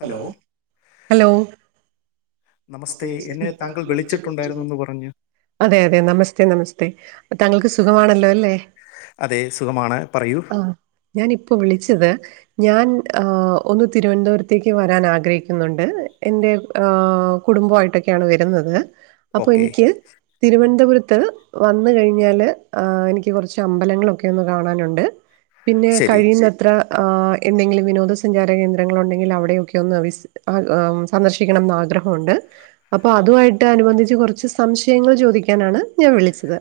Hello hello നമസ്തേ എന്നെ താങ്കൾ വിളിച്ചിട്ടുണ്ടായിരുന്നെന്ന് പറഞ്ഞ്. അതെ അതെ നമസ്തേ നമസ്തേ താങ്കൾക്ക് സുഖമാണല്ലോ അല്ലെ? അതെ സുഖമാണ് പറയൂ ആഹ് ഞാനിപ്പൊ വിളിച്ചത് ഞാൻ ആഹ് ഒന്ന് തിരുവനന്തപുരത്തേക്ക് വരാൻ ആഗ്രഹിക്കുന്നുണ്ട്. എൻ്റെ ആഹ് കുടുംബായിട്ടൊക്കെയാണ് വരുന്നത്. അപ്പോ ഓക്കെ എനിക്ക് തിരുവനന്തപുര ത്ത് വന്ന് കഴിഞ്ഞാല് ആഹ് എനിക്ക് കൊറച്ച് അമ്പലങ്ങളൊക്കെ ഒന്ന് കാണാനൊണ്ട്. പിന്നെ ശരി കഴിയുന്നത്ര ആഹ് എന്തെങ്കിലും വിനോദസഞ്ചാര കേന്ദ്രങ്ങളൊണ്ടെങ്കിൽ അവിടെയൊക്കെ ഒന്ന് വിസ് ആഹ് ആം സന്ദർശിക്കണം ന്നാ ഗ്രഹൊണ്ട്. അപ്പൊ അതുവായിട്ട് അനുബന്ധിച്ച് കൊറച്ച് സംശയങ്ങൾ ചോദിക്കാനാണ് ഞാവിളിച്ചത്.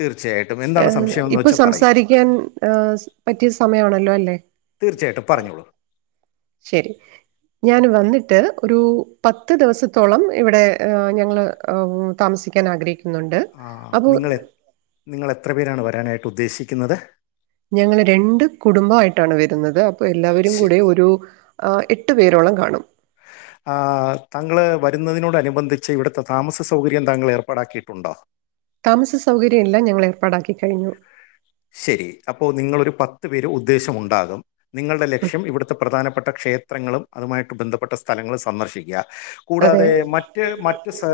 തീർച്ചയായിട്ടും എന്താണ് ഏഹ് സംശയം എന്ന് ഇപ്പൊ വെച്ചാൽ പറയൂ സംസാരിക്കാൻ ഏഹ് പറ്റിയ സമയമാണല്ലോ അല്ലെ? തീർച്ചയായിട്ടും പറഞ്ഞോളൂ ശെരി ഞാൻ വന്നിട്ട് ഒരു പത്ത് ദെവസത്തോളം ഇവിടെ ഏഹ് ഞങ്ങള് എവ് താമസ് സി ക്ക്യാനാഗ്രഹിക്കു ആഹ് അഹ് നിങ്ങളെ നിങ്ങളെത്രപേരാണ് വരാനായിട്ട് ഉദ്ദേശിക്കുന്നത്? ഞങ്ങള് രണ്ട് കുടുംബായിട്ടാണ് വരുന്നത് അ അപ്പൊ എല്ലാവരും ശരി കൂടെ ഒരു ഏഹ് എട്ടു പേരോളം കാണും. ന്നതിനോടനുബന്ധിച്ച് ഇവട്ത്തെ താമസ സൗകര്യം താങ്കൾ ഏർപ്പാടാക്കിയിട്ടുണ്ടോ? താമസസൗകര്യംഎല്ലാം ഞങ്ങളേർപ്പാടാക്കിക്കഴിഞ്ഞു. ശെരി, അപ്പോ നിങ്ങളൊരു പത്ത് പേര് ഉദ്ദേശം ഉണ്ടാകും നിങ്ങളുടെ ലക്ഷ്യം ഇവിടുത്തെ പ്രധാനപ്പെട്ട ക്ഷേത്രങ്ങളും അതുമായിട്ട് ബന്ധപ്പെട്ട സ്ഥലങ്ങളും സന്ദർശിക്ക്യാ. അതെ കൂടാതെ മറ്റ് മറ്റ് സ്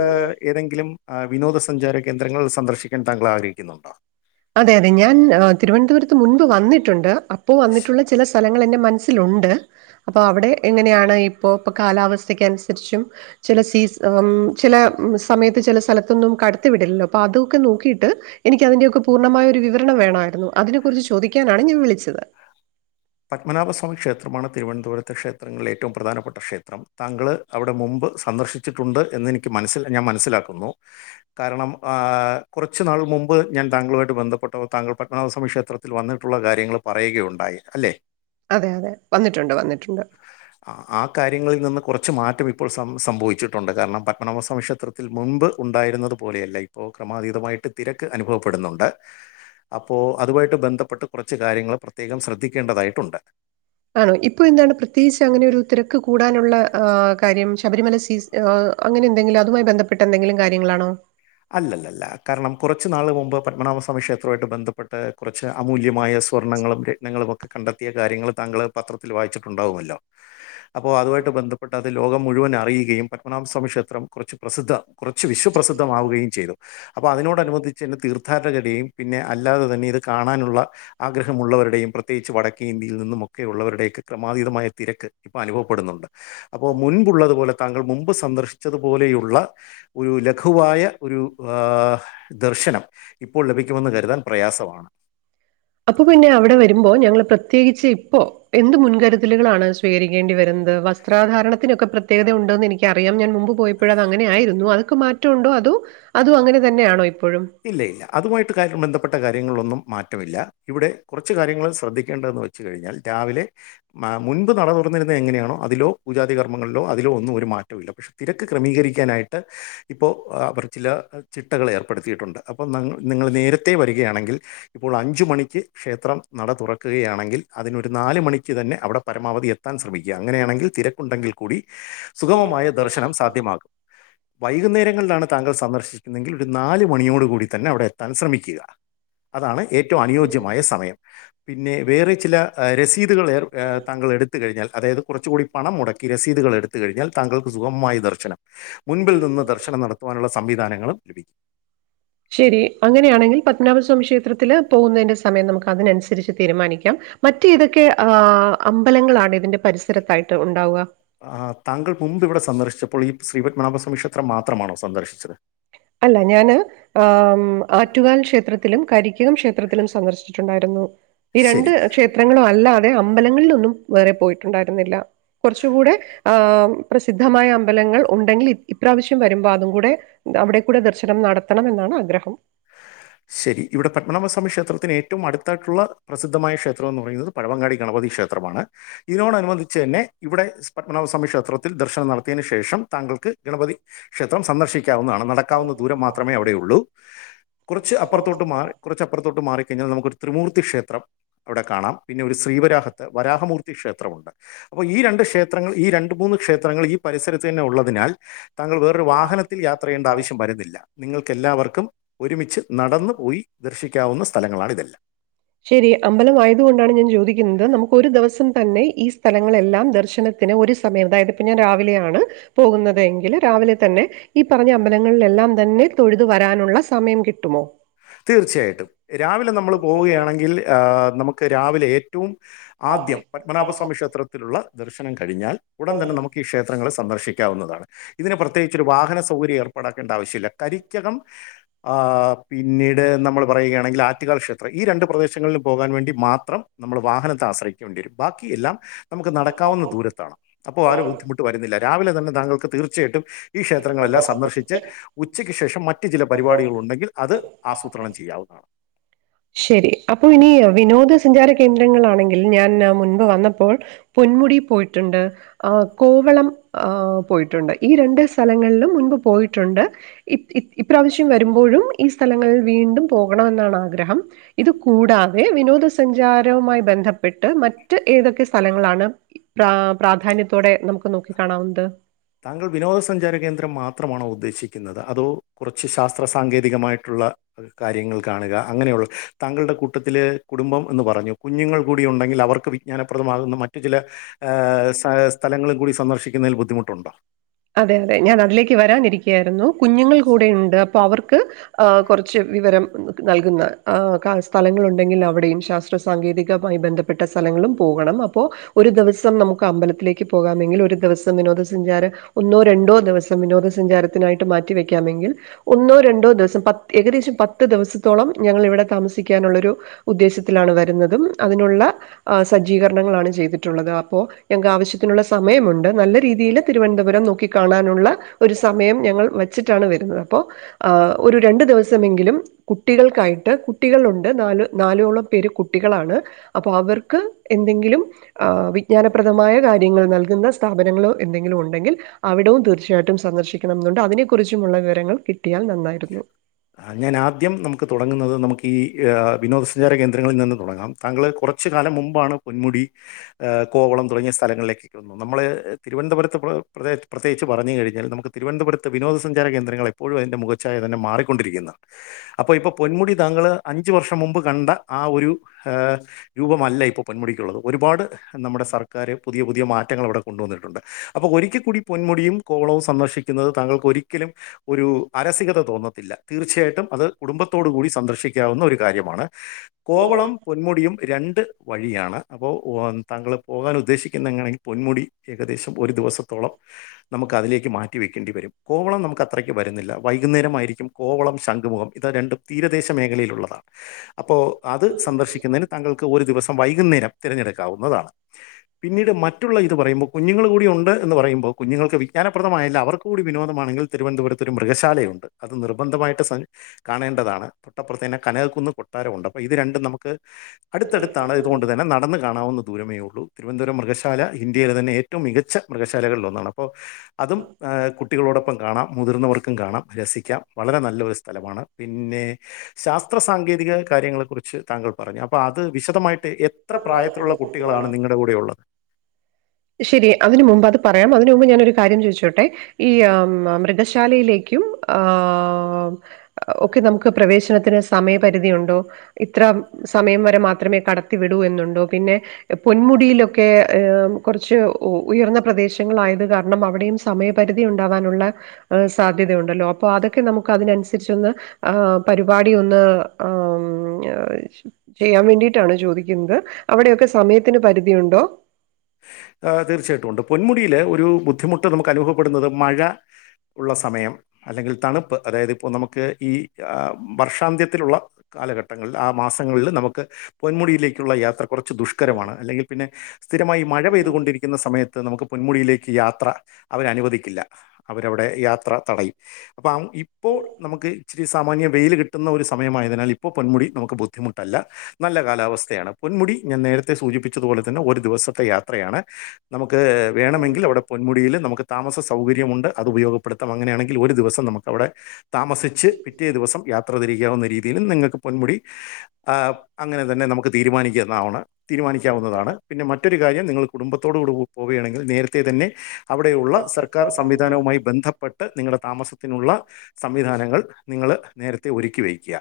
ഏതെങ്കിലും വിനോദ സഞ്ചാര കേന്ദ്രങ്ങൾ സന്ദർശിക്കാൻ താങ്കൾ ആഗ്രഹിക്കുന്നുണ്ടോ? അതെ അതെ ഞാൻ തിരുവനന്തപുരത്ത് മുൻപ് വന്നിട്ടുണ്ട് അപ്പോ വന്നിട്ടുള്ള ചില സ്ഥല ങ്ങളെൻ്റെ മനസ്സിലുണ്ട്. അപ്പൊ അവിടെ എങ്ങനെയാണ് ഇ പ്പോ ഇപ്പ കാലാവസ്ഥയ്ക്കനുസരിച്ചും ചെല സീസ് ഊം ചെല സമയത്ത് ചെല സ്ഥലത്തൊന്നും കടത്തിവിടില്ലല്ലോ അപ്പൊ അതു ഒക്കെ നോക്കിയിട്ട് എനിക്കതിൻ്റെയൊക്കെ പു ർണമായ ഒരു വിവരണം വേണമായിരുന്നു. അതിനെ കുറിച്ച് ചോദിക്കാനാണ് ഞാൻ വിളിച്ചത് പത്മനാഭസ്വാമി ക്ഷേത്രമാ ണ് തിരുവനന്തപുരത്തെ ക്ഷേത്രങ്ങളിൽ ഏറ്റവും പ്രധാനപ്പെട്ട ക്ഷേത്രം താങ്കൾ അവിടെ മുമ്പ് സന്ദർശിച്ചിട്ടുണ്ട് എന്ന് എനി ക്ക് മനസ്സി ഞാൻ മനസിലാക്കുന്നു കാരണം ഏഹ് കുറച്ച് നാൾ മുമ് മ്പ് ഞാൻ താങ്കളുമായിട്ട് ബന്ധപ്പെട്ടപ്പോ താങ്കൾ പത്മനാഭസ്വാമി ക്ഷേത്രത്തിൽ വന്നിട്ടുള്ള കാര്യങ്ങൾ പറയുകയുണ്ടായി അല്ലേ. അതെ അതെ വന്നിട്ടുണ്ട് വന്നിട്ടുണ്ട്. ആ കാര്യങ്ങളിൽ നിന്ന് കുറച്ച് മാറ്റം ഇപ്പോൾ സം സംഭവിച്ചിട്ടുണ്ട്. കാരണം പത്മനാഭസ്വാമി ക്ഷേത്രത്തിൽ മുൻപ് ഉണ്ടായിരുന്നത് പോലെയല്ല ഇപ്പോ ക്രമാതീതമായിട്ട് തിരക്ക് അനുഭവപ്പെടുന്നുണ്ട്. അപ്പോ അതുമായിട്ട് ബന്ധപ്പെട്ട് കുറച്ച് കാര്യങ്ങൾ പ്രത്യേകം ശ്രദ്ധിക്കേണ്ടതായിട്ടുണ്ട്. ആണോ ഇപ്പൊ എന്താണ് പ്രത്യേകിച്ച് അങ്ങനെ ഒരു തിരക്ക് കൂടാനുള്ള ആഹ് കാര്യം ശബരിമല സീസ് അങ്ങനെ എന്തെങ്കിലും അതുമായി ബന്ധപ്പെട്ട എന്തെങ്കിലും കാര്യങ്ങളാണോ. അല്ലല്ലല്ല കാരണം കുറച്ചുനാള് മുമ്പ് പത്മനാഭസ്വാമി ക്ഷേത്രമായിട്ട് ബന്ധപ്പെട്ട് കുറച്ച് അമൂല്യമായ സ്വർണങ്ങളും രത്നങ്ങളും ഒക്കെ കണ്ടെത്തിയ കാര്യങ്ങൾ താങ്കൾ പത്രത്തിൽ വായിച്ചിട്ടുണ്ടാവുമല്ലോ അപ്പ അതുവായിട്ട് ബന്ധപ്പെട്ട അത് ലോകം മുഴുവൻ അറിയുകയും പത്മനാഭസ്വാമി ക്ഷേത്രം കുറച്ച് പ്രസിദ്ധ കുറച്ച് വിശ്വപ്രസി ദ്ധമാവുകയും ചെയ്തു. അപ്പൊ അതിനോടനുബന്ധിച്ച് ഇന്ന് തീർഥാർടകർടെയും പിന്നെ അല്ലാതെ തന്നെ ഇത് കാണാനുള്ള ആഗ്രഹമുള്ളവരുടെയും പ്രത്യേകിച്ച് വടക്കേ ഇന്ത്യയിൽ നിന്നും ഒക്കെയുള്ളവരുടെയൊക്കെ ക്രമാതീതമായ തിരക്ക് ഇപ്പം അനുഭവപ്പെടു ന്നുണ്ട് അപ്പൊ മുൻപുള്ളതു പോലെ താങ്കൾ മുമ്പ് സന്ദർശിച്ചതുപോലെയുള്ള ഒരു ലഘുവായ ഒരു ദർശനം ഇപ്പോൾ ലഭിക്കുമെന്ന് കരുതാൻ പ്രയാസമാണ് അപ്പൊ പിന്നെ അവിടെ വരുമ്പോ ഞങ്ങള് പ്രത്യേക ഇപ്പോ എന്ത് മുൻകരുതലുകളാണ് സ്വീകരിക്കേണ്ടി വരുന്നത് വസ്ത്രാധാരണത്തിനൊക്കെ പ്രത്യേ പ്രത്യേകത ഉണ്ട് എന്ന് എനിക്കറിയാം ഞാൻ മുൻപ് പോയപ്പോഴ് അത് അങ്ങനെയായിരുന്നു അതോക്കെ മാറ്റമുണ്ടോ അതോ അതും അങ്ങനെ തന്നെയാണോ ഇപ്പോഴും? ഇല്ല ഇല്ല അതുമായിട്ട് കാര് ബന്ധപ്പെട്ട കാര്യങ്ങളൊന്നും മാറ്റമില്ല ഇവിടെ കുറച്ച് കാര്യങ്ങൾ ശ്രദ്ധിക്കേണ്ടതെന്ന് വെച്ച് കഴിഞ്ഞാൽ രാവിലെ മുൻപ് നടന്ന ര എങ്ങനാണോ അതിലോ പൂജാതി കർമ്മങ്ങളിലോ അതിലോ ഒന്നും ഒരു മാറ്റമില്ല പക്ഷെ തിരക്ക് ക്രമീകരിക്കാനായിട്ട് ഇപ്പോ ചില ചിട്ടകൾ ഏർപ്പെടുത്തിയിട്ടുണ്ട് അപ്പോം നിങ്ങൾ നേരത്തെ വരികയാണെങ്കിൽ ഇപ്പോൾ അഞ്ച് മണിക്ക് ക്ഷേത്രം നട തുറക്കുകയാണെങ്കിൽ അതിനൊരു നാല് മണിക്ക് തന്നെ അവിടെ പരമാവധി എത്താൻ ശ്രമിക്കുക അങ്ങനെയാണെങ്കിൽ തിരക്കുണ്ടെങ്കിൽ കൂടി സുഗമമായ ദർശനം സാധ്യമാകും വൈകുന്നേരങ്ങളിലാണ് താങ്കൾ സന്ദർശിക്കുന്നെങ്കിൽ ഒരു നാല് മണിയോട് കൂടി തന്നെ അവിടെ എത്താൻ ശ്രമിക്കുക അതാണ് ഏറ്റവും അനുയോജ്യമായ സമയം പിന്നെ വേറെ ചില രസീതുകൾ ഏർ താങ്കൾ എടുത്ത് കഴിഞ്ഞൽ അതായത് കുറച്ചുകൂടി പണം മുടക്കി രസീതുകൾ എടുത്ത് കഴിഞ്ഞാൽ താങ്കൾക്ക് സുഗമായി ദർശനം മുൻപിൽ നിന്ന് ദർശനം നടത്തുവാനുള്ള സംവിധാനങ്ങളും ശരി അങ്ങനെയാണെങ്കിൽ പത്മനാഭസ്വാമി ക്ഷേത്രത്തില് പോകുന്നതിന്റെ സമയം നമുക്ക് അതിനനുസരിച്ച് തീരുമാനിക്കാം മറ്റേതൊക്കെ അമ്പലങ്ങളാണ് ഇതിന്റെ പരിസരത്തായിട്ട് ഉണ്ടാവുക? ആ താങ്കൾ മുമ്പ് ഇവിടെ സന്ദർശിച്ച പ്പോൾ ഈ ശ്രീപത്മനാഭസ്വി ക്ഷേത്രം മാത്രമാണോ സന്ദർശിച്ചത് അല്ല ഞാന് ആ ആറ്റുകാൽ ക്ഷേത്രത്തിലും കരിക്കകം ക്ഷേത്രത്തിലും ക്ഷത്രത്തിലും സന്ദർശിച്ചിട്ടുണ്ടായിരുന്നു ഈ രണ്ട് ശരി ക്ഷേത്രങ്ങളും അല്ല വേ അമ്പലങ്ങളിലൊന്നും വേറെ പോയിട്ടുണ്ടായിരുന്നില്ല കുറച്ചുകൂടെ ആ പ്രസിദ്ധമായ അമ്പലങ്ങൾ ഉണ്ടെങ്കിൽ ഇപ്രാവശ്യം വരുമ്പോൾ അതും കൂടെ അവിടെ ടെ ദർശനം നടത്തണമെന്നാണ് ആഗ്രഹം ശരി ഇവിടെ പത്മനാഭസ്വാമി ക്ഷേത്രത്തിന് ഏറ്റവും അടുത്തായിട്ടുള്ള പ്രസിദ്ധമായ ക്ഷേത്രം എന്ന് പറയുന്നത് പഴവങ്ങാടി ഗണപ ക്ഷേത്രമാണ് ഇതിനോടനുബന്ധിച്ച് തന്നെ ഇവിടെ പത്മനഭസ്വാമി ക്ഷേത്രത്തിൽ ദർശനം നടത്തിയതിനു ശേഷം ത തങ്കൾക്ക് ഗണപതി ക്ഷേത്രം സന്ദർശിക്കാവുന്നതാണ് നടക്കാവുന്ന ദൂരം മാത്രമേ അവിടെയുള്ളൂ കുറച്ച് അപ്പറോത്തോട്ട് മാറി കുറച്ച് അപ്പറോത്തോട്ട് മാറിക്കഴിഞ്ഞാൽ നമുക്കൊരു രുത്രിമൂർത്തി ക്ഷേത്രം അവിടെ കാണാം പിന്നെ ഒരു ശ്രീവരാഹത്ത് വരാഹമൂർത്തി ക്ഷേത്രമുണ്ട് അപ്പൊ ഈ രണ്ട് ക്ഷേത്രങ്ങൾ ഈ രണ്ട് മൂന്ന് ക്ഷേത്രങ്ങൾ ഈ പരിസരത്ത് തന്നെ ഉള്ളതിനാൽ താങ്കൾ വേറൊരു വാഹനത്തിൽ യാത്ര ചെയ്യേണ്ട ആവശ്യം വരുന്നില്ല നിങ്ങൾക്ക് എല്ലാവർക്കും ഒരുമിച്ച് നടന്നു പോയി ദർശിക്കാവുന്ന സ്ഥലങ്ങളാണ് ഇതെല്ലാം ശരി അമ്പലം ആയതു കൊണ്ടാണ് ഞാൻ ചോദി ക്കിന്ത് നമുക്കൊരു ദിവസം തന്നെ ഈ സ്ഥലങ്ങളെല്ലാം ദർശനത്തിന് ഒരു സമയം അതായത് ദാ ഇതിപ്പം ഞാൻ രാവിലെയാണ് പോകുന്നതെങ്കില് രാവിലെ തന്നെ ഈ പറഞ്ഞ അമ്പലങ്ങളിലെല്ലാം തന്നെ തൊഴുതു വരാനുള്ള സമയം കിട്ടുമോ തീർച്ചയായിട്ടും രാവിലെ നമ്മള് പോവുകയാണെങ്കിൽ നമുക്ക് രാവിലെ ഏറ്റവും ആദ്യം പത്മനാഭസ്വാമി ക്ഷേത്രത്തിലുള്ള ദർശനം കഴിഞ്ഞാൽ ഉടൻ തന്നെ നമുക്ക് ഈ ക്ഷേത്രങ്ങളെ സ് ദർ സന്ദർശിക്കാവുന്നതാണ് ഇതിന് പ്രത്യേകിച്ച് ഒരു വാഹന സൗകര്യം ഏർപ്പെടാക്കേണ്ട ആവശ്യല്ല കരിക്കകം ആ ആ പിന്നീട് നമ്മള് പറയുകയാണെങ്കിൽ ആറ്റുകാൽ ക്ഷേത്രം ഈ രണ്ട് പ്രദേശങ്ങളിലും പോകാൻ വേണ്ടി മാത്രം നമ്മള് വാഹനത്താണ് ആശ്രയിക്കുണ്ടി വരും ബാക്കി എല്ലാം നമുക്ക് നടക്കാവുന്ന ദൂരത്താണ് അപ്പോൾ ആ ഒരു ബുദ്ധിമുട്ട് വരുന്നില്ല രാവിലെ തന്നെ താങ്കൾക്ക് തീർച്ചയായിട്ടും ഈ ക്ഷേത്രങ്ങളെല്ലാം സന്ദർശിച്ച് ഉച്ചയ്ക്ക് ശേഷം മറ്റു ചില പരിപാടികൾ ഉണ്ടെങ്കിൽ അത് അസൂ ത്രണം ചെയ്യാവുന്നതാണ് ശരി അപ്പൊ ഇനി വിനോദ സഞ്ചാര കേന്ദ്രങ്ങളാണെങ്കിൽ ഞാൻ മുൻപ് വന്നപ്പോൾ പൊന്മുടി പോയിട്ടുണ്ട് ആ കോവളം ആ പോയിട്ടുണ്ട് ഈ രണ്ട് സ്ഥലങ്ങളിലും മുൻപ് പോയിട്ടുണ്ട് ഇ ഇ ഇപ്രാവശ്യം വരുമ്പോഴും ഈ സ്ഥലങ്ങൾ വീണ്ടും പോകണമെന്നാണ് ആഗ്രഹം ഇത് കൂടാതെ വിനോദസഞ്ചാരവുമായി ബന്ധപ്പെട്ട് മറ്റ് ഏതൊക്കെ സ്ഥലങ്ങളാണ് പ്ര പ്രാധാന്യത്തോടെ നമുക്ക് നോക്കി കാണാവുന്നത് താങ്കൾ വിനോദസഞ്ചാര കേന്ദ്രം മാത്രമാണോ ഉദ്ദേ ക്ഷിക്കുന്നത് അതോ കുറച്ച് ശാസ്ത്ര സാങ്കേതികമായിട്ടുള്ള കാര്യങ്ങൾ കാണുക അങ്ങനെയുള്ള താങ്കളുടെ കൂട്ടത്തിലെ കുടുംബം എന്ന് പറഞ്ഞു കുഞ്ഞുങ്ങൾ കൂടി ഉണ്ടെങ്കിൽ അവർക്ക് വിജ്ഞാനപ്രദമാകുന്ന മറ്റു ചില ആ സാ സ്ഥലങ്ങളും കൂടി സന്ദർശിക്കുന്നതിൽ ബുദ്ധിമുട്ടുണ്ടോ അതെ അതെ ഞാൻ അതിലേക്ക് വരാനിരിക്കയായിരുന്നു കുഞ്ഞുങ്ങൾ കൂടെയിണ്ട് അപ്പൊ അവർ ക്ക് കുറച്ച് വിവരം നൽകുന്ന കാ സ്ഥലങ്ങളുണ്ടെങ്കിൽ അവിടെയും ശാസ്ത്ര സാങ്കേ അതിമായി ബന്ധപ്പെട്ട സ്ഥലങ്ങളും പോകണം അപ്പോൾ ഒരു ദിവസം നമുക്ക് അമ്പലത്തിലേക്ക് പോകാമെങ്കിൽ ഒരു ദിവസം വിനോദസഞ്ചാര ഒന്നോ രണ്ടോ ദിവസം വിനോദസഞ്ചാരത്തിനായിട്ട് മാറ്റിവെക്കാമെങ്കിൽ ഒന്നോ രണ്ടോ ദിവസം പത്ത് ഏകദേശം പത്ത് ദിവസത്തോളം ഞങ്ങളിവിടെ താമസിക്കാനുളെളാരു ഉദ്ദേശത്തിലാണ് വരുന്നതും അതിനുള്ള സജ്ജീകരണങ്ങളാണ് ചെയ്തിട്ടുള്ളത് അപ്പോൾ ഞങ്ങക്ക് ആവശ്യത്തിനുള്ള സമയമുണ്ട് നല്ല രീതിയിൽ തിരുവനന്ത പുരം നോക്കികാണാനുള്ള ഒരു സമയം ഞങ്ങൾ വെച്ചിട്ടാണ് വരുന്നത് അപ്പോ ഒരു രണ്ടു ദിവസം മി മെങ്കിലും കുട്ടികൾക്കായിട്ട് കുട്ടികളുണ്ട് നാല് നാലോളം പേര് കുട്ടികളാണ് അപ്പോ അവർ ക്ക് എന്തെങ്കിലും വിജ്ഞാനപ്രദമായ കാര്യങ്ങൾ നൽകുന്ന സ്ഥാപനങ്ങളോ എന്തെങ്കിലും ഉണ്ടെങ്കിൽ അവിടോം തീർച്ചയായിട്ടും സന്ദർശിക്കണം എന്നുണ്ട് അതിനെ കുുറിച്ചുമുള്ള വിവരങ്ങൾ കിട്ടിയാൽ നന്നായിരുന്നു ഞാൻ ആദ്യം നമുക്ക് തുടങ്ങുന്നത് നമുക്ക് ഈ വിനോദസഞ്ചാര കേന്ദ്രങ്ങളിൽ നിന്ന് തുടങ്ങാം താങ്കൾ കുറച്ച് കാലം മുമ്പാണ് പൊന്മുടി കോ കൊവളം തുടങ്ങിയ സ്ഥലങ്ങളിലേക്ക് വന്ന നമ്മള് തിരുവനന്തപുരത്ത് പ്ര പ്രതേയിത്ത് പ്രത്യേച്ച് പറഞ്ഞഴിഞ്ഞാൽ നമുക്ക് തിരുവനന്തപുരത്ത് വിനോദസഞ്ചാര കേന്ദ്രങ്ങൾ എപ്പോഴും അതിന്റെ മുഖച്ചായ തന്നെ മാറി കൊണ്ടിരിക്കുന്ന അപ്പൊ ഇപ്പൊ പൊന്മുടി താങ്കൾ അഞ്ച് വർഷം മുമ്പ് കണ്ട ആ ഒരു രൂപമല്ല ഇപ്പോൾ പെന്മുടിക്കുള്ളത് ഒരുപാട് നമ്മുടെ സർക്കാർ പുതിയ പുതിയ മാറ്റങ്ങൾ അവിടെ കൊണ്ടുവന്നിട്ടുണ്ട് അപ്പോ ഒരിക്കൽ കൂടി പൊന്മുടിയും കോളവും സന്ദർശിക്കുന്നത് താങ്കൾക്ക് ഒരിക്കലും ഒരു അരസികത തോന്നത്തില്ല തീർച്ചയായിട്ടും അത് കുടുംബത്തോടു കൂടി സന്ദർശിക്കാവുന്ന ഒരു കാര്യമാണ്. കോവളം പൊന്മുടിയും രണ്ട് വഴിയാണ് അപ്പോൾ താങ്കൾ പോകാൻ ഉദ്ദേശിക്കുന്നെങ്ങണെങ്കിൽ പൊന്മുടി ഏകദേശം ഒരു ദിവസത്തോളം നമുക്ക് അതിലേക്ക് മാറ്റിവെക്കേണ്ടി വരും കോവളം നമുക്ക് അത്രയ്ക്ക് വരുന്നില്ല വൈകുന്നേരമായിരിക്കും കോവളം ശംഖുമുഖം ഇത് രണ്ടും തീരദേശ മേഖലയിലുള്ളതാണ് അപ്പോൾ അത് സന്ദർശിക്കുന്നേല് താങ്കൾ ക്ക് ഒരു ദിവസം വൈകുന്നേരം തിരഞ്ഞെടുക്കാവുന്നതാണ് പിന്നീട് മറ്റുള്ള ഇത് പറയുമ്പോൾ കുഞ്ഞുങ്ങൾ കൂടി ഉണ്ട് എന്ന് പറയുമ്പോ കുഞ്ഞ് ജ്ഞാനപ്രദമായല്ല അവർക്കകൂടി വിനോമാണങ്കിൽ തിരുവനന്തപുരത്ത് ഒരു മൃഗശാല ഉണ്ട് അത് നിർ ത്തമായിട്ട് സൻ കാണേണ്ടതാണ് തൊട്ടപ്പുറത്തെന്നെ കനകക്കുന്ന് കൊട്ടാരം ഉണ്ട് അപ്പൊ ഇത് രണ്ടും നമുക്ക് അടുത്ത് ടുത്താണ് ഇതുകൊണ്ട് തന്നെ നടന്ന് കാണാവുന്ന ദൂരമേ ഉള്ളൂ തിരുവനന്തപുരം മൃഗശാല ഇന്ത്യയിലെ തന്നെ ഏറ്റവും മൃഗശാലളിൽ ഒന്നാണ് അപ്പോൾ അതും കുട്ടികളോടൊപ്പം കാണാം മുതിർന്നവർക്കും കാണാം രസിക്കാം വളരെ നല്ലൊരു സ്ഥലമാണ് പിന്നെ ശാസ്ത്ര സാങ്കേതിക കാര്യങ്ങളെ കുുറിച്ച് താങ്കൾ പറഞ്ഞു അപ്പൊ അത് വിശദമായിട്ട് എത്ര പ്രായത്തിലുള്ള കുട്ടികളാണ് നിങ്ങളുടെ കൂടെ ഉുള്ളത് ശരി അതിന് മുമ്പ് അത് പറയാം അതിന് മുമ്പ് ഞാനൊരു കാര്യം ചോദിച്ചോട്ടെ ഈ ആ മൃഗശാ ശാലയിലേക്കും [unintelligible] ഒക്കെ നമുക്ക് പ്രവേശി ഭക്ഷണത്തിന് സമയപരിധി ഉണ്ടോ ഇത്ര സമയം വരെ മാത്രമേ കടത്തി വിടൂ എന്നുണ്ടോ പിന്നെ പൊന്മുടിയിലൊക്കെ കുറച്ച് ഉയർന്ന പ്രദേശങ്ങളൾായത് കാരണം അവിടെയും സമയപരിധി ഉണ്ടാാവാനുള്ള ഹ് സാധ്യതയുണ്ടല്ലോ അപ്പോ അതൊക്കെ നമുക്ക് അതിനനുസരിച്ച് ഒന്ന് പരിപാടി ഒന്ന് ചെയ്യാൻ [unintelligible] വേണ്ടിയിട്ടാണ് ചോദിക്കുന്നത് അവിടെയൊക്കെ സമയത്തിന് പരിധിയുണ്ടോ ആ തീർച്ചയായിട്ടും ഉണ്ട് പൊന്മുടിയില് ഒരു ബുദ്ധിമുട്ട് നമുക്ക് അനുഭവപ്പെടുന്നത് മഴ ഉള്ള സമയം അല്ലെങ്കിൽ തണുപ്പ് അതായത് ഇപ്പോൾ നമുക്ക് ഈ വർഷാന്ത്യത്തിലുള്ള കാല ഘട്ടങ്ങളിൽ ആ മാസങ്ങളിൽ നമുക്ക് പൊന്മുടിയിലേക്കുള്ള യാത്ര കുറച്ച് ദുഷ്കരമാണ് അല്ലെങ്കിൽ പിന്നെ സ്ഥിരമായി മഴ പെയ്തുകൊണ്ടിരിക്കുന്ന സമയത്ത് നമുക്ക് പൊന്മുടിയിലേക്ക് യാത്ര അവരനുവദിക്കില്ല അവരവിടെ യാത്ര തടയും അപ്പൊ ഇപ്പോ നമുക്ക് ഇച്ചിരി സാമാന്യം വെയില് കിട്ടുന്ന ഒരു സമയമായതിനാൽ ഇപ്പോ പൊന്മുടി നമുക്ക് ബുദ്ധി ബുദ്ധിമുട്ടല്ല നല്ല കാലാവസ്ഥയാണ് പൊന്മുടി ഞാൻ നേരത്തെ സൂചിപ്പിച്ചതുപോലെ തന്നെ ഒരു ദിവസത്തെ യാത്രയാണ് നമുക്ക് വേണമെങ്കിൽ അവിടെ പൊന്മുടിയിൽ നമുക്ക് താമസ സൗകര്യമുണ്ട് അത് ഉപയോഗപ്പ അങ്ങനെയാണെങ്കിൽ ഒരു ദിവസം നമുക്ക് അവിടെ താമസിച്ച് പിറ്റേ ദിവസം യാത്ര തിരിക്കാവുന്ന രീതിയിലുംനിങ്ങൾക്ക് പൊന്മുടി അങ്ങനെ തന്നെ നമുക്ക് തീരുമാനിക്കു ആവ്ണ് തീരുമാനിക്കാവുന്നതാണ് പിന്നെ മറ്റൊരു കാര്യം നിങ്ങൾ കുടുംബത്തോടും ടു പോവുകയാണെങ്കിൽ നേരത്തെ തന്നെ അവിടെയുള്ള സർക്കാർ സംവിധാനവുമായി ബന്ധപ്പെട്ട ട്ട് നിങ്ങളുടെ താമസത്തിനുള്ള സംവിധാനങ്ങൾ നിങ്ങൾ നേരത്തെ ഒരുക്കി വെക്ക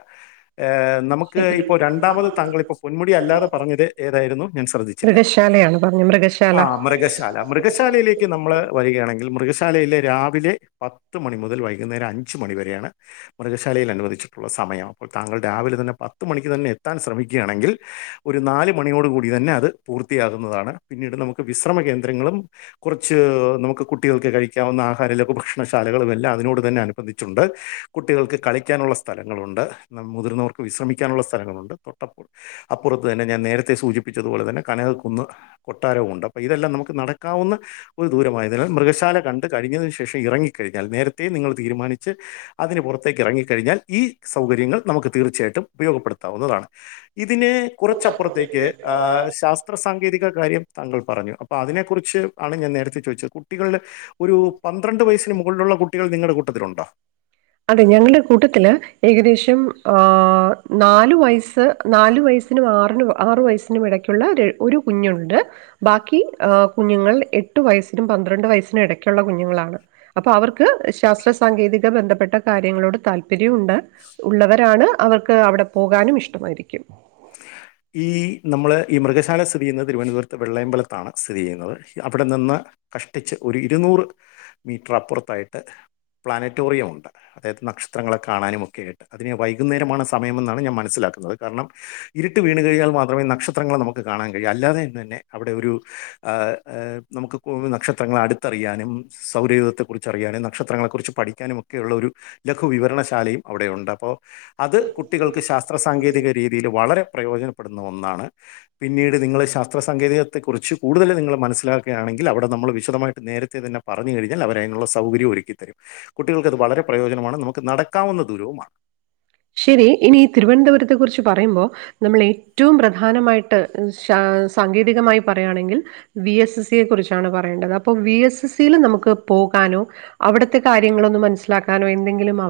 ശരി. ക്ക്ഇപ്പോ രണ്ടാമത് താങ്കളിപ്പോ പൊന്മുടി അല്ലാതെ പറഞ്ഞത് ഏതായിരുന്നു ഞാൻ ശ്രദ്ധിച്ചില്ല മൃഗശാലയാണ് പറഞ്ഞ മൃഗശാല ആ മൃഗശാല മൃഗശാലയിലേക്ക് നമ്മള് വരികയാണെങ്കിൽ മൃഗശാലയിലെ രാവിലെ പത്ത് മണി മുതൽ വൈകുന്നേരം അഞ്ച്മണി വരെയാണ് മൃഗശാലയിൽ അനുവദിച്ചിട്ടുള്ള സമയം അപ്പോൾ താങ്കൾ രാവിലെ തന്നെ പത്ത് മണിക്ക് തന്നെ എത്താൻ ശ്രമിക്കുകയാണെങ്കിൽ ഒരു നാല് മണിയോടുകൂടി തന്നെ അത് പൂർത്തിയാകുന്നതാണ് പിന്നീട് നമുക്ക് വിശ്രമ കേന്ദ്രങ്ങളും കുറച്ച് നമുക്ക് കുട്ടികൾക്ക് കഴിക്കാവുന്ന ആഹാരമുള്ള ഭക്ഷണശാലകളും എല്ലാം അതിനോട് തന്നെ അനു ബന്ധിച്ചുണ്ട് കുട്ടികൾക്ക് കളിക്കാനുള്ള സ്ഥലങ്ങളുണ്ട് മുതിർവർക്ക് വിശ്രമിക്കാനുള്ള സ്ഥലങ്ങളുണ്ട് തൊട്ടപ്പ അപ്പുറത്ത് തന്നെ ഞാൻ നേരത്തെ സൂചിപ്പിച്ചതുപോലെ തന്നെ കനകൾ കൊന്ന് കൊട്ടാരവും ഉണ്ട് അപ്പോൾ ഇതെല്ലാം നമുക്ക് നടക്കാവുന്ന ഒരു ദൂരമായതിനാൽ മൃഗശാല കണ്ട് കഴിഞ്ഞതിനു ശേഷം ഇറങ്ങി യാൽ നേരത്ത നിങ്ങൾ തീരുമാനിച്ച് അതിന് പുറത്തേക്ക് ഇറങ്ങിക്കഴിഞ്ഞാൽ ഈ സൗകര്യങ്ങൾ നമുക്ക് തീർച്ചയായിട്ടും ഉപയോഗപ്പെടുത്താവുന്നതാണ് ഇതിന് കുറച്ചപ്പുറത്തേക്ക് എ ശാസ്ത്ര സാങ്കേതിക കാര്യ താങ്കൾ പറഞ്ഞു അപ്പൊ അതിനെ കുറിച്ച് ആണ് ഞാൻ നേരത്തെ ചോദിച്ചത് കുട്ടികളുടെ ഒരു പന്ത്രണ്ട് വയസ്സിന് മുക കളിലുള്ള കുട്ടികൾ നിങ്ങളുടെ കൂട്ടത്തിലുണ്ടോ അതെ ഞങ്ങളുടെ കൂട്ടത്തില് ഏകദേശം ആ നാലു വയസ്സ് നാലു വയസ്സിനും ആറിനും ആറു വയസ്സിനും മിടയ്ക്കുള്ള ഒരു കുഞ്ഞുണ്ട് ബാക്കിഎ കുഞ്ഞുങ്ങൾ എ എട്ടു വയസിനും പന്ത്രണ്ട് വയസ്സിനും ഇടയ്ക്കുള്ള കുഞ്ഞുങ്ങളാണ് അപ്പൊ അവർക്ക് ശാസ്ത്ര സാങ്കേതിക ബന്ധപ്പെട്ട യങ്ങളോട് താല്പര്യംഉണ്ട് ഉള്ളവരാണ് അവർക്ക് അവിടെ പോകാനും ഇഷ്ടമായിരിക്കും ഈ നമ്മൾ ഈ മൃഗശാല സ്ഥിതി ചെയ്യുന്നത് തിരുവനന്തപുരത്ത് വെള്ളയമ്പലത്താണ് സ്ഥിതി ചെയ്യുന്നത് അവിടെ നിന്ന് കഷ്ടിച്ച് ഒരു ഇരുന്നൂറ് നൂറ് മീറ്റർ അപ്പുറത്തായിട്ട് പ്ലാനറ്റോറിയം ഉണ്ട് അതായത് നക്ഷത്രങ്ങളെ കാണാനുമ ഒക്കെയ ആയിട്ട് അതിന് വൈകുന്നേരമാണ് സമയംമെന്നാണ് ഞാൻ മനസ്സിലാക്കുന്നത് കാരണം ഇരുട്ട് വീണുകഴിഞ്ഞാൽ മാത്രമേ നക്ഷത്രങ്ങളെ നമുക് മുക്ക് കാണാൻ കഴിയും അല്ലാതെ തന്നെ അവിടെ ഒരു ആ ആ നമുക്ക് ഇപ്പൊ ഒന്നു നക്ഷത്രങ്ങളെ അടുത്തറിയാനും സൗരയൂഥത്തെ കുറിച്ച് അറിയാനും നക്ഷത്രങ്ങളെ കുറിച്ച് പഠിക്കാനും ഒക്കെ ഉള്ള ഒരു ലഘു വിവരണശാലയും അവിടെ ഉണ്ട് അപ്പോൾ പ്പൊ അത് കുട്ടികൾ ക് ശാസ്ത്ര സാങ്കേതിക രീതിയില് വളരെ പ്രയോജനപ്പെടുന്ന ഒന്നാണ് പിന്നീട് നിങ്ങള് ശാസ്ത്ര സാങ്കേതിക ത്തെ കുറിച്ച് കൂടുതല് നിങ്ങള് മസ്സിലാക്കുകയാണെങ്കിൽ അവിടെ നമ്മള് വിശദമായിട്ട് നേര ത്തെ തന്നെ പറഞ്ഞു കഴിഞ്ഞാൽ അവരയിനൊള്ള സൗകര്യവും ഒരുക്കിത്തരും കുട്ടികൾക്കത് വളരെ പ്രയോജനമാണ് നമുക്ക് നടക്കാവുന്ന ദൂരവുമാണ് ശരി. ഇനി ഈ തിരുവനന്തപുരത്തെ കുറിച്ച് പറയുമ്പോ നമ്മള് ഏറ്റവും പ്രധാനമായിട്ട് ശാസ് സാങ്കേതികമായി പറയുവാണെങ്കിൽ വി എസ് എസ് സിയെ കുറിച്ചാണ് പറയേണ്ടത് അപ്പോ വി എസ് എസ് സിയിൽ നമുക്ക് പോകാനോ അവിടു ത്തെ കാര്യങ്ങളൊന്ന് മനസ്സിലാക്കാനോ എന്തെങ്കിലും അവ